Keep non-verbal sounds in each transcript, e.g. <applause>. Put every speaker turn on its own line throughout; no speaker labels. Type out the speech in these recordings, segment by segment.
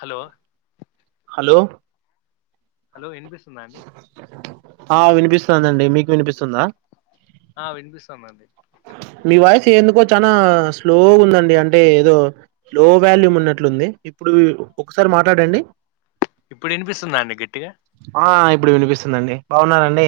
Hello
hello
hello వినిపిస్తుందా అండి
ఆ వినిపిస్తుందండి మీకు వినిపిస్తుందా
ఆ వినిపిస్తదిండి
మీ వాయిస్ ఎందుకో చాలా స్లోగన్దండి అంటే ఏదో లో వాల్యూమ్ ఉన్నట్లుంది ఇప్పుడు ఒకసరి మాట్లాడండి
ఇప్పుడు వినిపిస్తుంద అండి గట్టిగా
అ ఇప్పుడు వినిపిస్తుందండి బాగున్నర అండి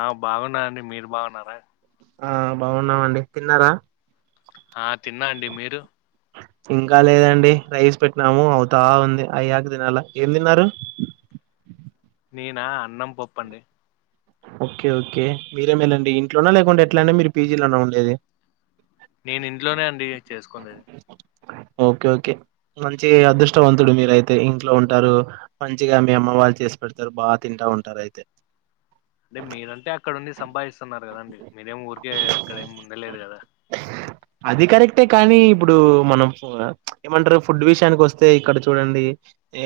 అ బాగున్న అండి మీరు బాగున్నారా
అ బాగున్నామండి తిన్నరా
అ తిన్న అండి మీరు
ఇంకా లేదండి రైస్ పెట్టినము అవుతా ఉంది అయ్యాక తినాల ఏం తిన్నారు
నేనా అన్నం పప్పండి
ఓకే ఓకే మీరే మెలండి ఇంట్లోన్నా లేకుంట ఎట్లా అండి మీరు పీజీలోనా ఉండేది
నేను ఇంట్లోనే అండి చేసుకుంది
ఓకే ఓకే మంచి అదృష్టవంతుడు మీరైతే ఇంట్లో ఉంటరు మంచిగా మీ అమ్మ వాళ్ళు చేసి పెడతరు బాగా తింటా ఉంటారు అయితే
<inaudible> రే మీరంటే అక్కడ ఉండి సంపాదిస్తున్నారు కదాండి మీరేమి ఊరికే అక్కడ ఏమి ఉండలేదు కదా
అది కరెక్టే కానీ ఇప్పుడు మనం ఏమంటరు ఫుడ్ విషయానికి వస్తే ఇక్కడ చూడండి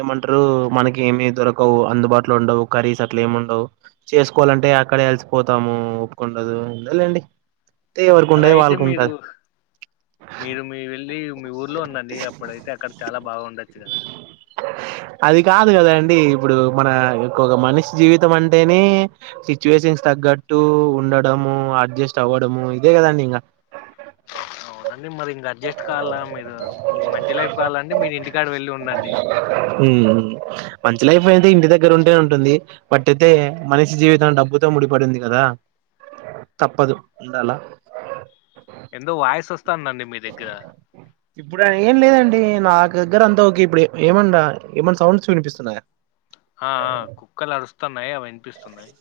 ఏమంటరు మనకి ఏమి దొరకవు అందుబాటులో ఉండవు కర్రీస్ అట్ల ఏమి ఉండవు చేసుకోవలంటే అక్కడ అలిసిపోతాము ఒప్పుకుండదు ఎందొలేండి టె ఎవరికు
అలా
ఉండేది
అయితే మీరు
వాళ్ళకుంటది
మీరు మీ వెళ్ళి మీ ఊర్లో ఉండండి అప్పుడైతే అక్కడ చాలా బాగుండొచ్చు కదా
అది కాదు కదా అండి ఇప్పుడు మన ఇన్కొక మనిషి జీవితం అంటేనే సిచ్యుయేషన్స్ తగ్గట్టు ఉండడము అడ్జస్ట్ అవ్వడము ఇదే కదండి ఇంగ
అవునండీ మరి ఇంగడ్జస్ట్ కాలా మీరు మీకు మంచి లైఫ్ కాలాండి మీరు ఇంటికాడ వెళ్ళి ఉండండి
ఉమ్ మంచి లైఫ్ అయితే ఇంటి దగ్గర ఉంటే ఉంటుంది బట్టితే మనిషి జీవితం డబ్బుతో ముడిపడింది కదా తప్పదు ఉండలా
ఎందొ వాయిస్ వస్తాందండి మీ దగ్గర
ఇప్పుడు ఏం లేదండి నా దగ్గర అంతా ఒక ఇప్పుడు ఏమండ ఏమన్నా సౌండ్స్ వినిపిస్తున్నాయా
అ అ కుక్కలు అరుస్తనై అవి వినిపిస్తున్నయి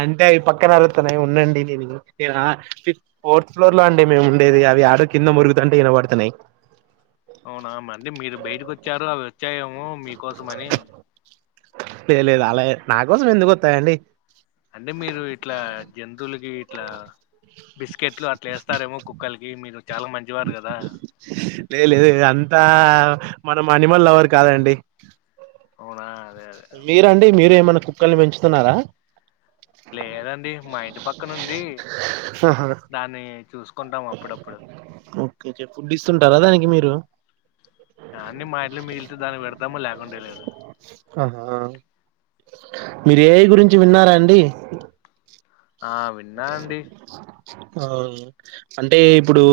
అంటే అవి పక్కన అరుతనై ఉండండి నేను ఫోర్త్ ఫ్లోర్ లో అండి మేము ఉండేది అవి యాడో కింద మురుగుతంటే వినబడుతున్నయి
అవునా మండి మీరు బయటకి వచ్చరు అవి వచ్చాయేమో మీకోసం అని
లేలేదు అలా నా కోసం ఎందుకు వస్తయండి
అంటే మీరు ఇట్లా జంతువులకి ఇట్లా బిస్కెట్లు అట్లా వేస్తారేమో కుక్కలకి మీరు చాలా మంచివారు గదా
లే లేదు అంతా మనం అనిమల్ లవర్ కాదండి
అవున
మీరండి మీరు ఏమన్న కుక్కల్ని పెంచుతున్నరా
లేదండి మా ఇంటి పక్కన ఉంది
ఆహా
దాన్ని చూసుకుంటాం అప్పుడప్పుడు
ఓకే ఫుడ్ ఇస్తుంటరా దానికి మీరు
దాన్ని మా ఇట్లో మిగిలితే దాన్ని పెడతామో లకుండే లేదు
ఆహా మీరు ఏఐ గురించి విన్నారా అండి
ఆ విన్నా అండి
అ అంటే ఇప్పుడు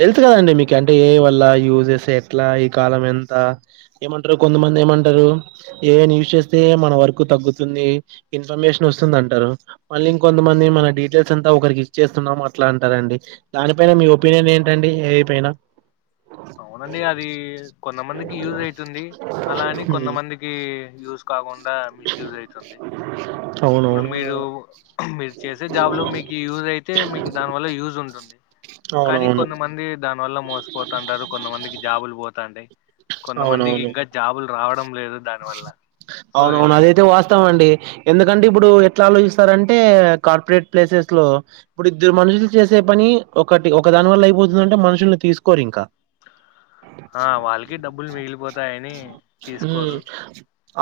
తెలుసు కదండి మీకు అంటే ఏ వల్ల యూజ్చేస్తే ఎట్లా ఈ కాలం ఎంత ఏమంటరు కొంతమంది ఏమంటరు ఏఐనీ చేస్తే మన వరకు తగ్గుతుంది ఇన్ఫర్మేషన్ వస్తుంది అంటారు మళ్ళీ ఇంకొంతమంది మన డీటెయిల్స్ అంతా ఒకరికి ఇచ్చేస్తున్నము అట్లా అంటారండి దానిపైన మీ ఒపీనియన్ ఏంటడి ఏఐ పైన
అవునండి అది కొంతమందికి యూజ్ అయితుంది అలా అని
హ్మ్,
కొంతమంది కి యూజ కాకుండా మిస్యూజ్ అయితుంది ఇప్పుడు
అవునవును
మీరు మీరు చేసే జాబ్ లో మీకు యూజ్ అయితే మీకు దాని వల్ల యూజ్ ఉంటుంది కానీ
అవునవును
కొంతమంది దాని వల్ల మోసిపోతుంటరు కొంతమందికి జాబులు పోతాంటాయి కొంతమందికి
అవునవును
ఇంకా జాబులు రావడం లేదు దాని వల్ల
అవునవును అదేయితే వాస్ స్తమండి ఎందుకంటే ఇప్పుడు ఎట్లా ఆలోచిస్తారంటే కార్పొరేట్ ప్లేసెస్ లో ఇప్పుడు ఇద్దరు మనుషులు చేసే పని ఒకటి ఒక దాని వల్ల అయిపోతుందంటే మనుషుల్ని తీసుకోరు ఇంకా
ఆ వాళ్ళకి డబ్బులు మిగిలిపోతాయని తీసుకోరు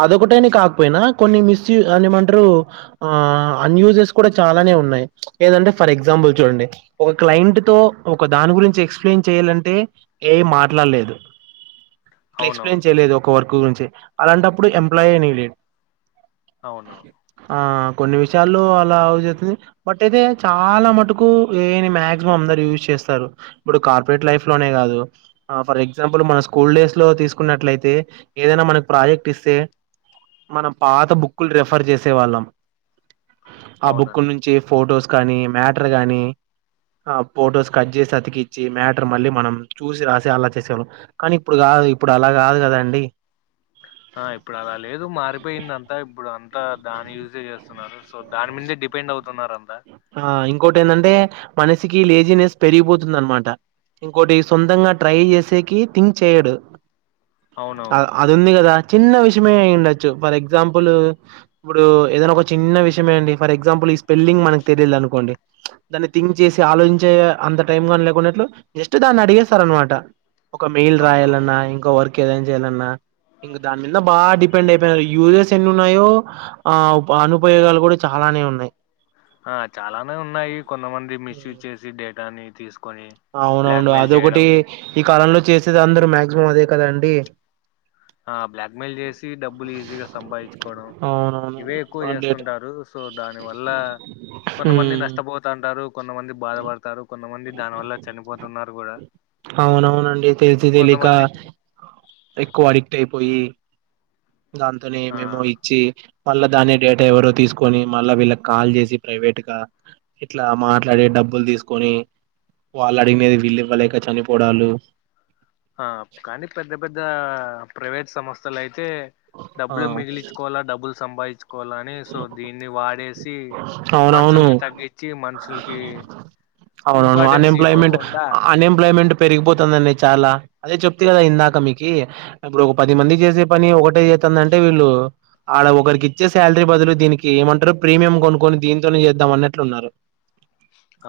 అదొకటేని కాకపోయినా కొన్ని మిస్యు అనిఏమంటారు ఆ అన్యూజెస్ కూడా చాలానే ఉన్నాయి ఏంటంటే ఫర్ ఎగ్జాంపుల్ చూడండి. ఒక క్లయింట్ తో ఒక దాని గురించి ఎక్స్ప్లెయిన్ చేయాలంటే ఏ ఐ మాట్లాడలేదు.
<inaudible>
ఇట్లా ఎక్స్ప్లెయిన్ చేయలేదు ఒక వర్క్ గురించి అలాంటప్పుడు ఎంప్లాయే నీడిడ్
అవును
ఆ కొన్ని విషయాల్లో అలా యుసాయితుంది బట్ అయితే చాలా మటుకు ఏ ఐ నీ మాక్సిమం అందరు యూజ్ చేస్తారు. ఇప్పుడు కార్పొరేట్ లైఫ్ లోనే కాదు ఫర్ ఎగ్జాంపుల్ మన స్కూల్ డేస్ లో తీసుకున్నట్లయితే ఏదైనా మనకు ప్రాజె తీసే మనం పాత బుక్కులు రెఫర్ చేసే వాళ్ళం ఆ
అవునండి
బుక్కుల్ నుంచి ఫొటోస్ కానీ మ్యాటర్ గాని ఆ ఫొటోస్ కట్ చేసి అతికిచ్చి మ్యాటర్ మళ్ళీ మనం చూసి రాసి అలా చేసేవాళ్ళం కానీ ఇప్పుడు కాదు ఇప్పుడు అలా కాదు కద అండి
ఆ ఇప్పుడు అలా లేదు మారిపోయిందంతా ఇప్పుడు అంతా దాని యూజే చేస్తున్నారు. సో దాని మీదే డిపెండ్ అవుతున్నారంతా
ఆ ఇంకోటి ఏంటంటే మనసికి లేజినెస్ పెరిగిపోతుంది అనమాట ఇంకోటి సొంతంగా ట్రై చేసేకి థింక్ చేయడు
అవునవును
అది ఉంది కదా చిన్న విషయమే అయి ఉండచ్చు ఫర్ ఎగ్జాంపుల్ ఇప్పుడు ఏదైనా ఒక చి చిన్న విషయమేండి ఫర్ ఎగ్జాంపుల్ ఈ స్పెల్లింగ్ మకు తెలియదు అనుకోండి దాన్ని థింక్ చేసి ఆలోచించే అంత టైమ్ గాని లేకున్నట్లు జస్ట్ దాన్ని అడిగేస్తారు అనమాట ఒక మేల్
అవునవును
రాయాలన్నా ఇంకో వర్క్ ఏదైనా చెయ్యాలన్నా ఇంక దాని మీద బాగా డిపెండ్ అయిపోయినారు యూసెస్ ఎన్ని ఉన్నాయో ఆ ఉప అనుపయోగాలు కూడా చాలానే ఉన్నాయి
ఆ చాలానే ఉన్నాయి కొంతమంది మిస్ యూజ్ చేసి డేటాని తీసు
అవునవును అదొకటి ఈ కాలంలో చేసేది అందరూ మాక్సిమం అదే కదాండి
ఆ బ్లాక్ మెయిల్ చేసి డబ్బులు ఈజీగా సంపాదించుకోవడం ఇవే ఎక్కువ
అవునవును డేట్
చేస్తుంటారు సో దాని వల్ల కొంతమంది నష్టపోతంటారు కొంతమంది బాధపడతారు కొంతమంది దాని వల్ల చనిపోతున్నారు కూడా
అవునండి తెలిసి తెలిక
కొంతమంది
ఎక్కువ అడిక్ట్ అయిపోయి దానితోనే
ఆ
మేమోరీ చ్చి మళ్ళా దాన్నీ డేటా ఎవరో తీసుకొని మళ్ళా వీళ్ళకి కాల్ చేసి ప్రైవేట్ గా ఎట్లా అమా అడిగి డబ్బులు తీసుకొని వాళ్ళు అడిగినది వీళ్ళు ఇవ్వలేక చనిపోడాలు
ఆ కానీ పెద్ద పెద్ద ప్రైవేట్ సంస్థలు అయితే
ఆ
డబ్బులు మిగిలించ్చుకోవాలా డబ్బులు సంపాదించుకోవాలా అని సో దీన్ని వాడేసి షి
అవునవును
మనుషుల్ని తగ్గించి మనుషులకి
అవునవును అన్
ఇంపార్టెన్స్
ఎంప్లాయమెంట్
ఇవ్వకోకుండా
అన్ ఎంప్లాయమెంట్ పెరిగిపోతుందండి చాలా అదే చెప్తి కదా ఇందాక మీకి ఇప్పుడు ఒక పది మంది చేసే పని ఒకటే చేస్తుందింటే వీళ్ళు అడ ఒకరికి ఇచ్చే శాలరీ బదులు దీనికి ఏమంటారు ప్రీమియం కొనుక్కొని దీనింతోనే చేద్దాం అన్నట్లున్నారు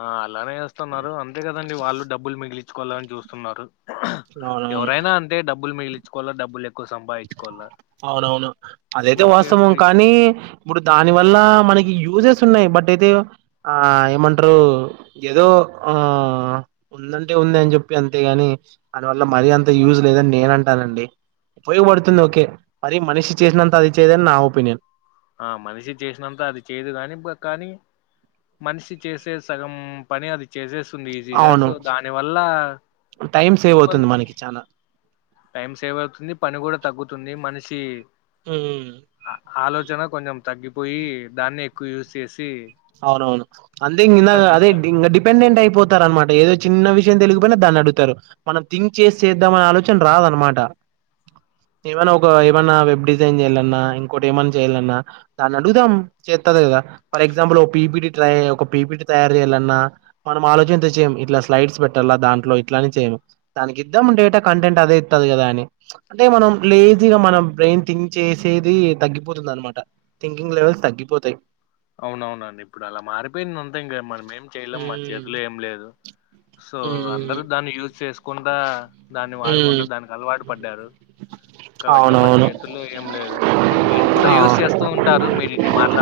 ఆ అలానే వస్తున్నారు అంతే కదండి వాళ్ళు డబ్బులు మిగిలించుకోవాలని చూస్తున్నారు.
అవునవును
ఎవరైనా అంటే డబ్బులు మిగిలిచ్చుకోవాల డబ్బులు ఎక్కువ సంపాదించుకోవాలా
అవునవును అదైతే
ఊరికే
వాస్తవం
ఫ్రీ
కానీ ఇప్పుడు దాని వల్ల మనకి యూజెస్ ఉన్నాయి బట్ అయితే ఆ ఏమంట్రూ ఏదో ఆ ఉందంటే ఉంది అని చెప్పి అంతేగాని దానివల్ల మరీ అంత యూజ్ లేదని నేన్ అంటానండి ఉపయోగపడుతుంది ఓకే మరి మనిషి చేసినంత అది చేయదని నా ఒపీనియన్
ఆ మనిషి చేసినంత అది చేయదు కాని బ కాని మనిషి చేసే సగం పని అది చేసేసి స్తుంది ఈజీగా
అవును.
సో దాని వల్ల
టైం సేవ్
కొం
అవుతుంది మనకి చానా.
టైం సేవ్ అవుతుంది పని కూడా తగ్గుతుంది మనిషి
హుమ్మ్
అ ఆలోచన కొంచెం తగ్గిపోయి దాన్నే ఎక్కువ యూజ్ చేసి
అవునవును అంతే ఇందాగ అదే
తగ్గిస్తాడు
ఇంకా డిపెండెంట్ అయిపోతు అనమాట ఏదో చిన్న విషయం తెలియకపోయినా దాన్ని అడుగుతారు మనం థింక్ చేసి చేద్దామనే ఆలోచన రాదనమాట
<unintelligible>
ఏమన్నా ఒక
ఇప్పుడు
ఏమన్న వెబ్ డిజ్ జైన్ చేయాలన్నా ఇంకోటి ఏమన్న చేయాలన్నా దాన్ని అడుగుదాం చెత్తది కదా ఎగ్జాంపుల్ పీపిటి ట్రై ఒక పీపిటీ తయారు చేయాలన్నా మనం ఆలోచనతో చేయము ఇట్లా స్లైడ్స్ పెట్టాల దాంట్లో ఇట్లానే చేయ్యము దానికిద్దాము డేటా కంటెంట్ అదే ఇత్తాది కదా అని అంటే మనం లేజీగా మనం బ్రెయిన్ థింక్ చేసేది తగ్గిపోతుంది అనమాట థింకింగ్ లెవల్స్ తగ్గిపోతాయ్
అవునవునండి ఇప్పుడు అలా మారిపోయింది అంతా ఇంకా మనం ఏం చేయలేం మా
ఉమ్
చేతిలో ఏం లేదు సో
ఉమ్
అందరు దాన్ని యూజ్ చేసుకుండా దాన్ని
ఉమ్
వాడకుండా దానికి అలవాటు పడ్డారు కాబట్టి మన
అవునవును
చేతుల్లో ఏం లేదు ఇప్పుడు మీరు కూడా
ఆ
యూజ్ చేస్తూ ఉంటారు మీరు ఇన్ని మాట్లా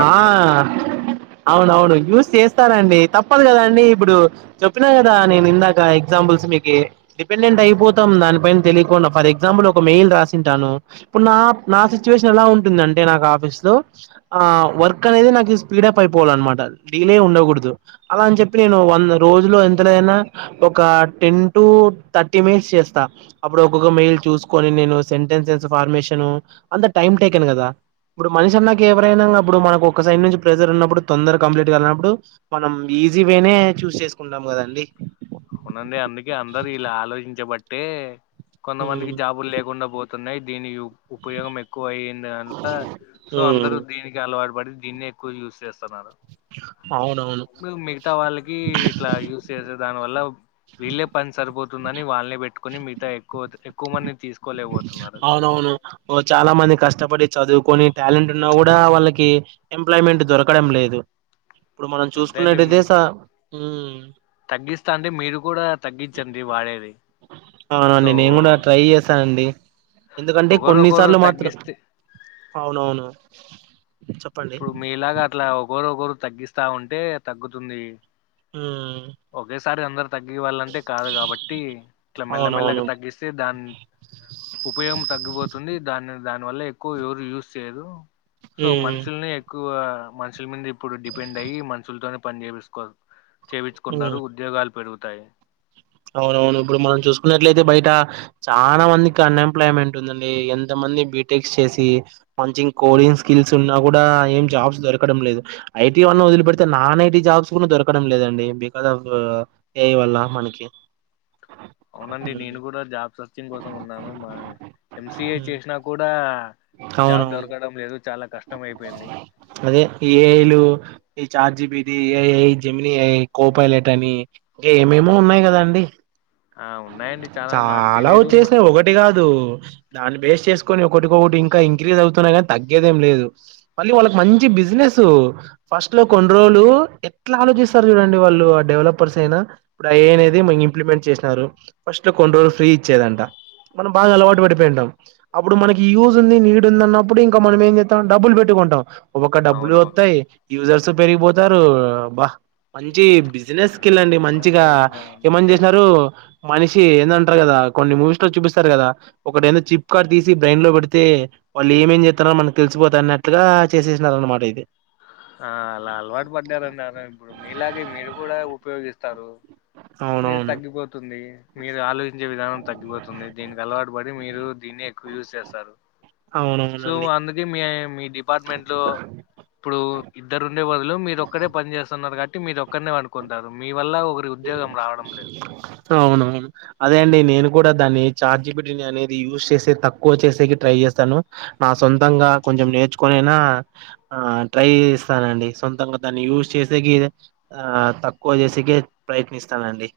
ఆ అవునవును యూస్ చేస్తనండి తప్పదు కదాఅండి ఇప్పుడు చెప్పినా కదా నేను ఇందాక ఎగ్జాంపుల్స్ మీకి డిపెండెంట్ అయిపోద్ త్తం దానిపైన తెలియకుండా ఫర్ ఎగ్జాంపుల్ ఒక మెయిల్ రాసింటాను ఇప్పుడు నా నా సిచ్యువేషన్ ఎలా ఉంటుంది అంటే నాకు ఆఫీస్ లో ఆ వర్క్ అనేది నాకు స్పీడప్ అయిపోవాలన్నమాట డీలే ఉండకూడదు అలా అని చెప్పి నేను వంద రోజులు ఎంత లేదన్న ఒక టెన్ టు థర్టీ మినిట్స్ చేస్తా స్త అప్పుడు ఒక్కొక్క మెయిల్ చూసుకొని నేను సెంటెన్స్సెస్ ఫార్మేషను అంత టైం టేకన్ కదా ఇప్పుడు మనిషి అన్నాకి ఎవరైనా అప్పుడు మనకు ఒక సైడ్ నుంచి ప్రెజర్ ఉన్నప్పుడు తొందర కంప్లీగానపుడు మనం ఈజీ వేనే చూస్ చేసుకుంటాం కదండి
అ వునండి అందుకే అందరూ ఇలా ఆలోచించబట్టే కొంతమందికి
ఉమ్
జాబులు లేకుండా పోతె తున్నయ్ దేనియు ఉపయోగం ఎక్కువ అయింది అల సో అందరూ
ఉమ్
దీనికే అలవాటు పడి దీన్నే క్కువ యూస్ చేస్తన్నారు
అవునవును
మిగతా వాళ్ళకి ఇట్లా యూస్ చేేసే దాని వల్ల వీళ్ళే పని సరిపోతుందని వాళ్ళనే పెట్టుకొని మిగతా ఎక్కువ ఎక్కువ మంది తీసుకు
అవునవును ఓ చాలా మంది కష్టపడి చదువుకొని టాలెంట్ ఉన్నా కూడా వాళ్ళకి ఎంప్లాయ్మెంట్ దొరకడం లేదు ఇప్పుడు మనం
అంతే
చూసుకున్నటు అయితే స ఉమ్
తగ్గిస్టెంతే మీరు కూడా తగ్గించండి వాడేది
ఆ
సో
అవునండి నేను కూడా ట్రై చేస్తా అండీ ఎందుకంటే
ఒకరొకరు
కొన్నిసార్లు మాత్రం
తగ్గిస్తే
అవునవును చె
ఇప్పుడు మీలాగా అట్లా ఒకరు ఒకరు తగ్గిస్త ఉంటే తగ్గుతుంది
ఉమ్
ఒకేసారి అందరు తగ్గ వాళ్ళంటే కాదు కాబట్టి ఇట్ల మెల్లమెల్లగా
అవునవును
తగ్గిస్త సే దన్ ఉపయోగం తగ్గిపోతుంది దాన్ దాని వల్ల ఎక్కువ ఎవరు యూజ్ చేయదు సో
ఉమ్
మనుషులని ఎక్కువ మనుషుల మీద ఇప్పుడు డిపెండ్ అయ్యి మనుషులతోనే పని చేపిసుకో
ఉమ్
చేవించుకున్నరు ఉద్యోగాలు పెరుగుతాయి
అవునవును ఇప్పుడు మనం చూసుకున్నట్లయితే బయట చాలా మందికి అన్ఎంప్లాయ్మెంట్ ఉందండి ఎంత మంది బీటెక్స్ చేసి మంచిం కోడింగ్ స్కిల్స్ ఉన్నా కూడా ఏం జాబ్స్ దొరకడం లేదు ఐటీ వన్న వదిలిపెడితే నాన్ ఐటీ జాబ్స్ కూడా దొరకడం లేదండి బికస్ ఆఫ్ ఏయ వల్ళ మనకి
అవునండి నేను
హ్మ్.
కూడా జాబ్ సర్చింగ్ కోసం ఉన్నాను మా ఎంసిఏ
హ్మ్.
చేసినా కూడా జాబ్
అవునవును
దొరకడం లేదు చాలా కష్టం అయిపోయింది
అదే ఈ
మీ
ఏఐలు ఈ చాట్ జిబిది ఏ జెమినీ అ కోపలెట్ అని ఇంకా ఏమేమో ఉన్నయి కదా అండి
ఆ ఉన్నాయండి నాకు
చాలా
తెలీదు మ-
వచ్చేసయి ఒకటి టి కాదు దాన్ని బేస్ట్ చేసుకొని ఒకటికొకటి ఇంకా ఇంక్రీజ్ అవుతున్నయి కానీ తగ్గేదేం లేదు మళ్ళీ వాళ్ళకి మంచి బిజినెస్ ఫస్ట్ లో కొన్నిరోలు ఎట్లా ఆలోచిస్తారు చూడండి వాళ్ళు ఆ డెవలపర్స్ అయినా ఇప్పుడు అవినేది మ ఇంప్లిమెంట్ చేసినారు ఫస్ట్ కొన్ని రోజులు ఫ్రీ ఇచ్చేదంట మనం బాగా అలవాటు పడిపోయింటాం అప్పుడు మనకి యూజ్ ఉంది నీడ్ ఉంది అన్నప్పుడు ఇంకా మనం ఏం చేద్దాం డబ్బులు పెట్టుకొంటాం ఒక్క డబ్బులు
అవునవును
వస్తయి యూజర్స్ పెరిగిపోతారు బా మంచి
ఆ,
బిజినెస్ స్కిల్ అండి
అవునండి
మంచిగా
ఇంకా
ఏమని
అంతే
చేసినారు మనిషి ఏందంటరు కదా కొన్ని మూవీస్ లో చూపిస్తారు కదా ఒకటైనా చిప్ కార్ తీసి బ్రెయిన్ లో పెడితే వాళ్ళు ఏమేమి చేస్తున్నరో మనకి తెలిసిపోత అన్నట్టుగా చేసేసినార అనమాట ఇది
ఆ ఆలా అలవాటు పడ్డారున్నారు ఇప్పుడు మీలాగే మీరు కూడా ఉపయోగిస్తరు మీరు
అవునవును
తగ్గిపోతుంది మీరు ఆలోచించే విధానం తగ్గిపోతుంది దీనికి అలవాటు పడి మీరు దీన్ని ఎక్కువ యూజ్ చేస్తరు సో
అవునవునండి
అందుకే మీ మీ డిపార్ట్మెంట్ లో ఇప్పుడు ఇద్దరు ఉండే బదులు మీరోక్కడే పని చేస్తున్నారు కాట్టి మీరు క్కన్నీ అనుకుంటరు మీ వల్ల ఒక
అవునువును అదే అండి నేను కూడా దాన్ని చార్జిబిలిటీ అనేది యూస్చేసే తక్కువ చేసేకి ట్రై చేస్తాను నా సొంతంగా కొంచెం నేర్చుకొనైనా ఆ ట్రై చేస్తానండి సొంతంగా దాన్ని యూజ్ చేసే కి ఆ తక్కువ చేసక ప్రయత్నిస్తనండి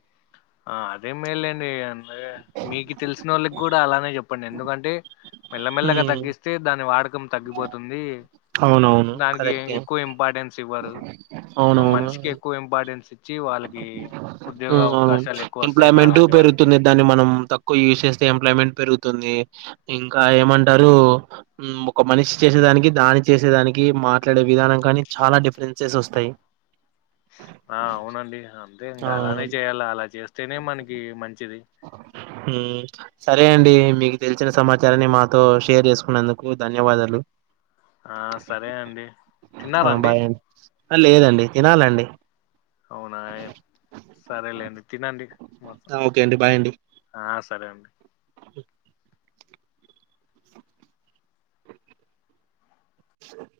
ఆ అదే మేలేండి అ మీకు తెలిసిన వాళ్ళకి కూడా అలానే చెప్పండి ఎందుకంటే మెల్లమెల్లగా
ఉమ్,
తగ్గిస్తే దాని వాడకం తగ్గిపోతుంది
అవునవును
ధన్కీ
కరెక్టే
ఎక్కువ ఇంపార్టెన్స్ ఇవ్వారు స మనషకి
అవునవును
ఎక్కువ ఇంపార్టెన్స్ ఇ వచ్చి వాళ్ళకి ఉద్యోగ
ఉమ్
అవకాశాలు ఎక్కువ వస్తాయి నా
ఎంప్లాయ్మెంట్
అలాంటి వాళ్ళకి
పెరుగుతుంది దాన్ని మనం తక్కువ యూజ్ చేస్తే ఎంప్లాయ్మెంట్ పెరుగుతుంది ఇంకా ఏమంటరు ఉమ్ ఒక మనిషి చేసేదానికి దాని చేసేదానికి మాట్లాడే విధానం కానీ చాలా డిఫరెన్సెస్ వస్తాయి
ఆ అవునండి అంతే ఇంకా అలానే
అవును.
చేయాలా అలా చేస్తేనే మనకి మంచిది
హుమ్ సరే అండి మీకు తెలిసిన సమాచారాన్ని మాతో షేర్ జేసుకున్నందుకు ధన్యవాదాలు
ఆ సరే అండి తిన్నారా అండి
అ లేదండి తినాలండి
అవునా ఏం సరేలేండి తినండి మొత్తం
ఆ ఓకే అండి బాయ్ అండి
ఆ సరే అండి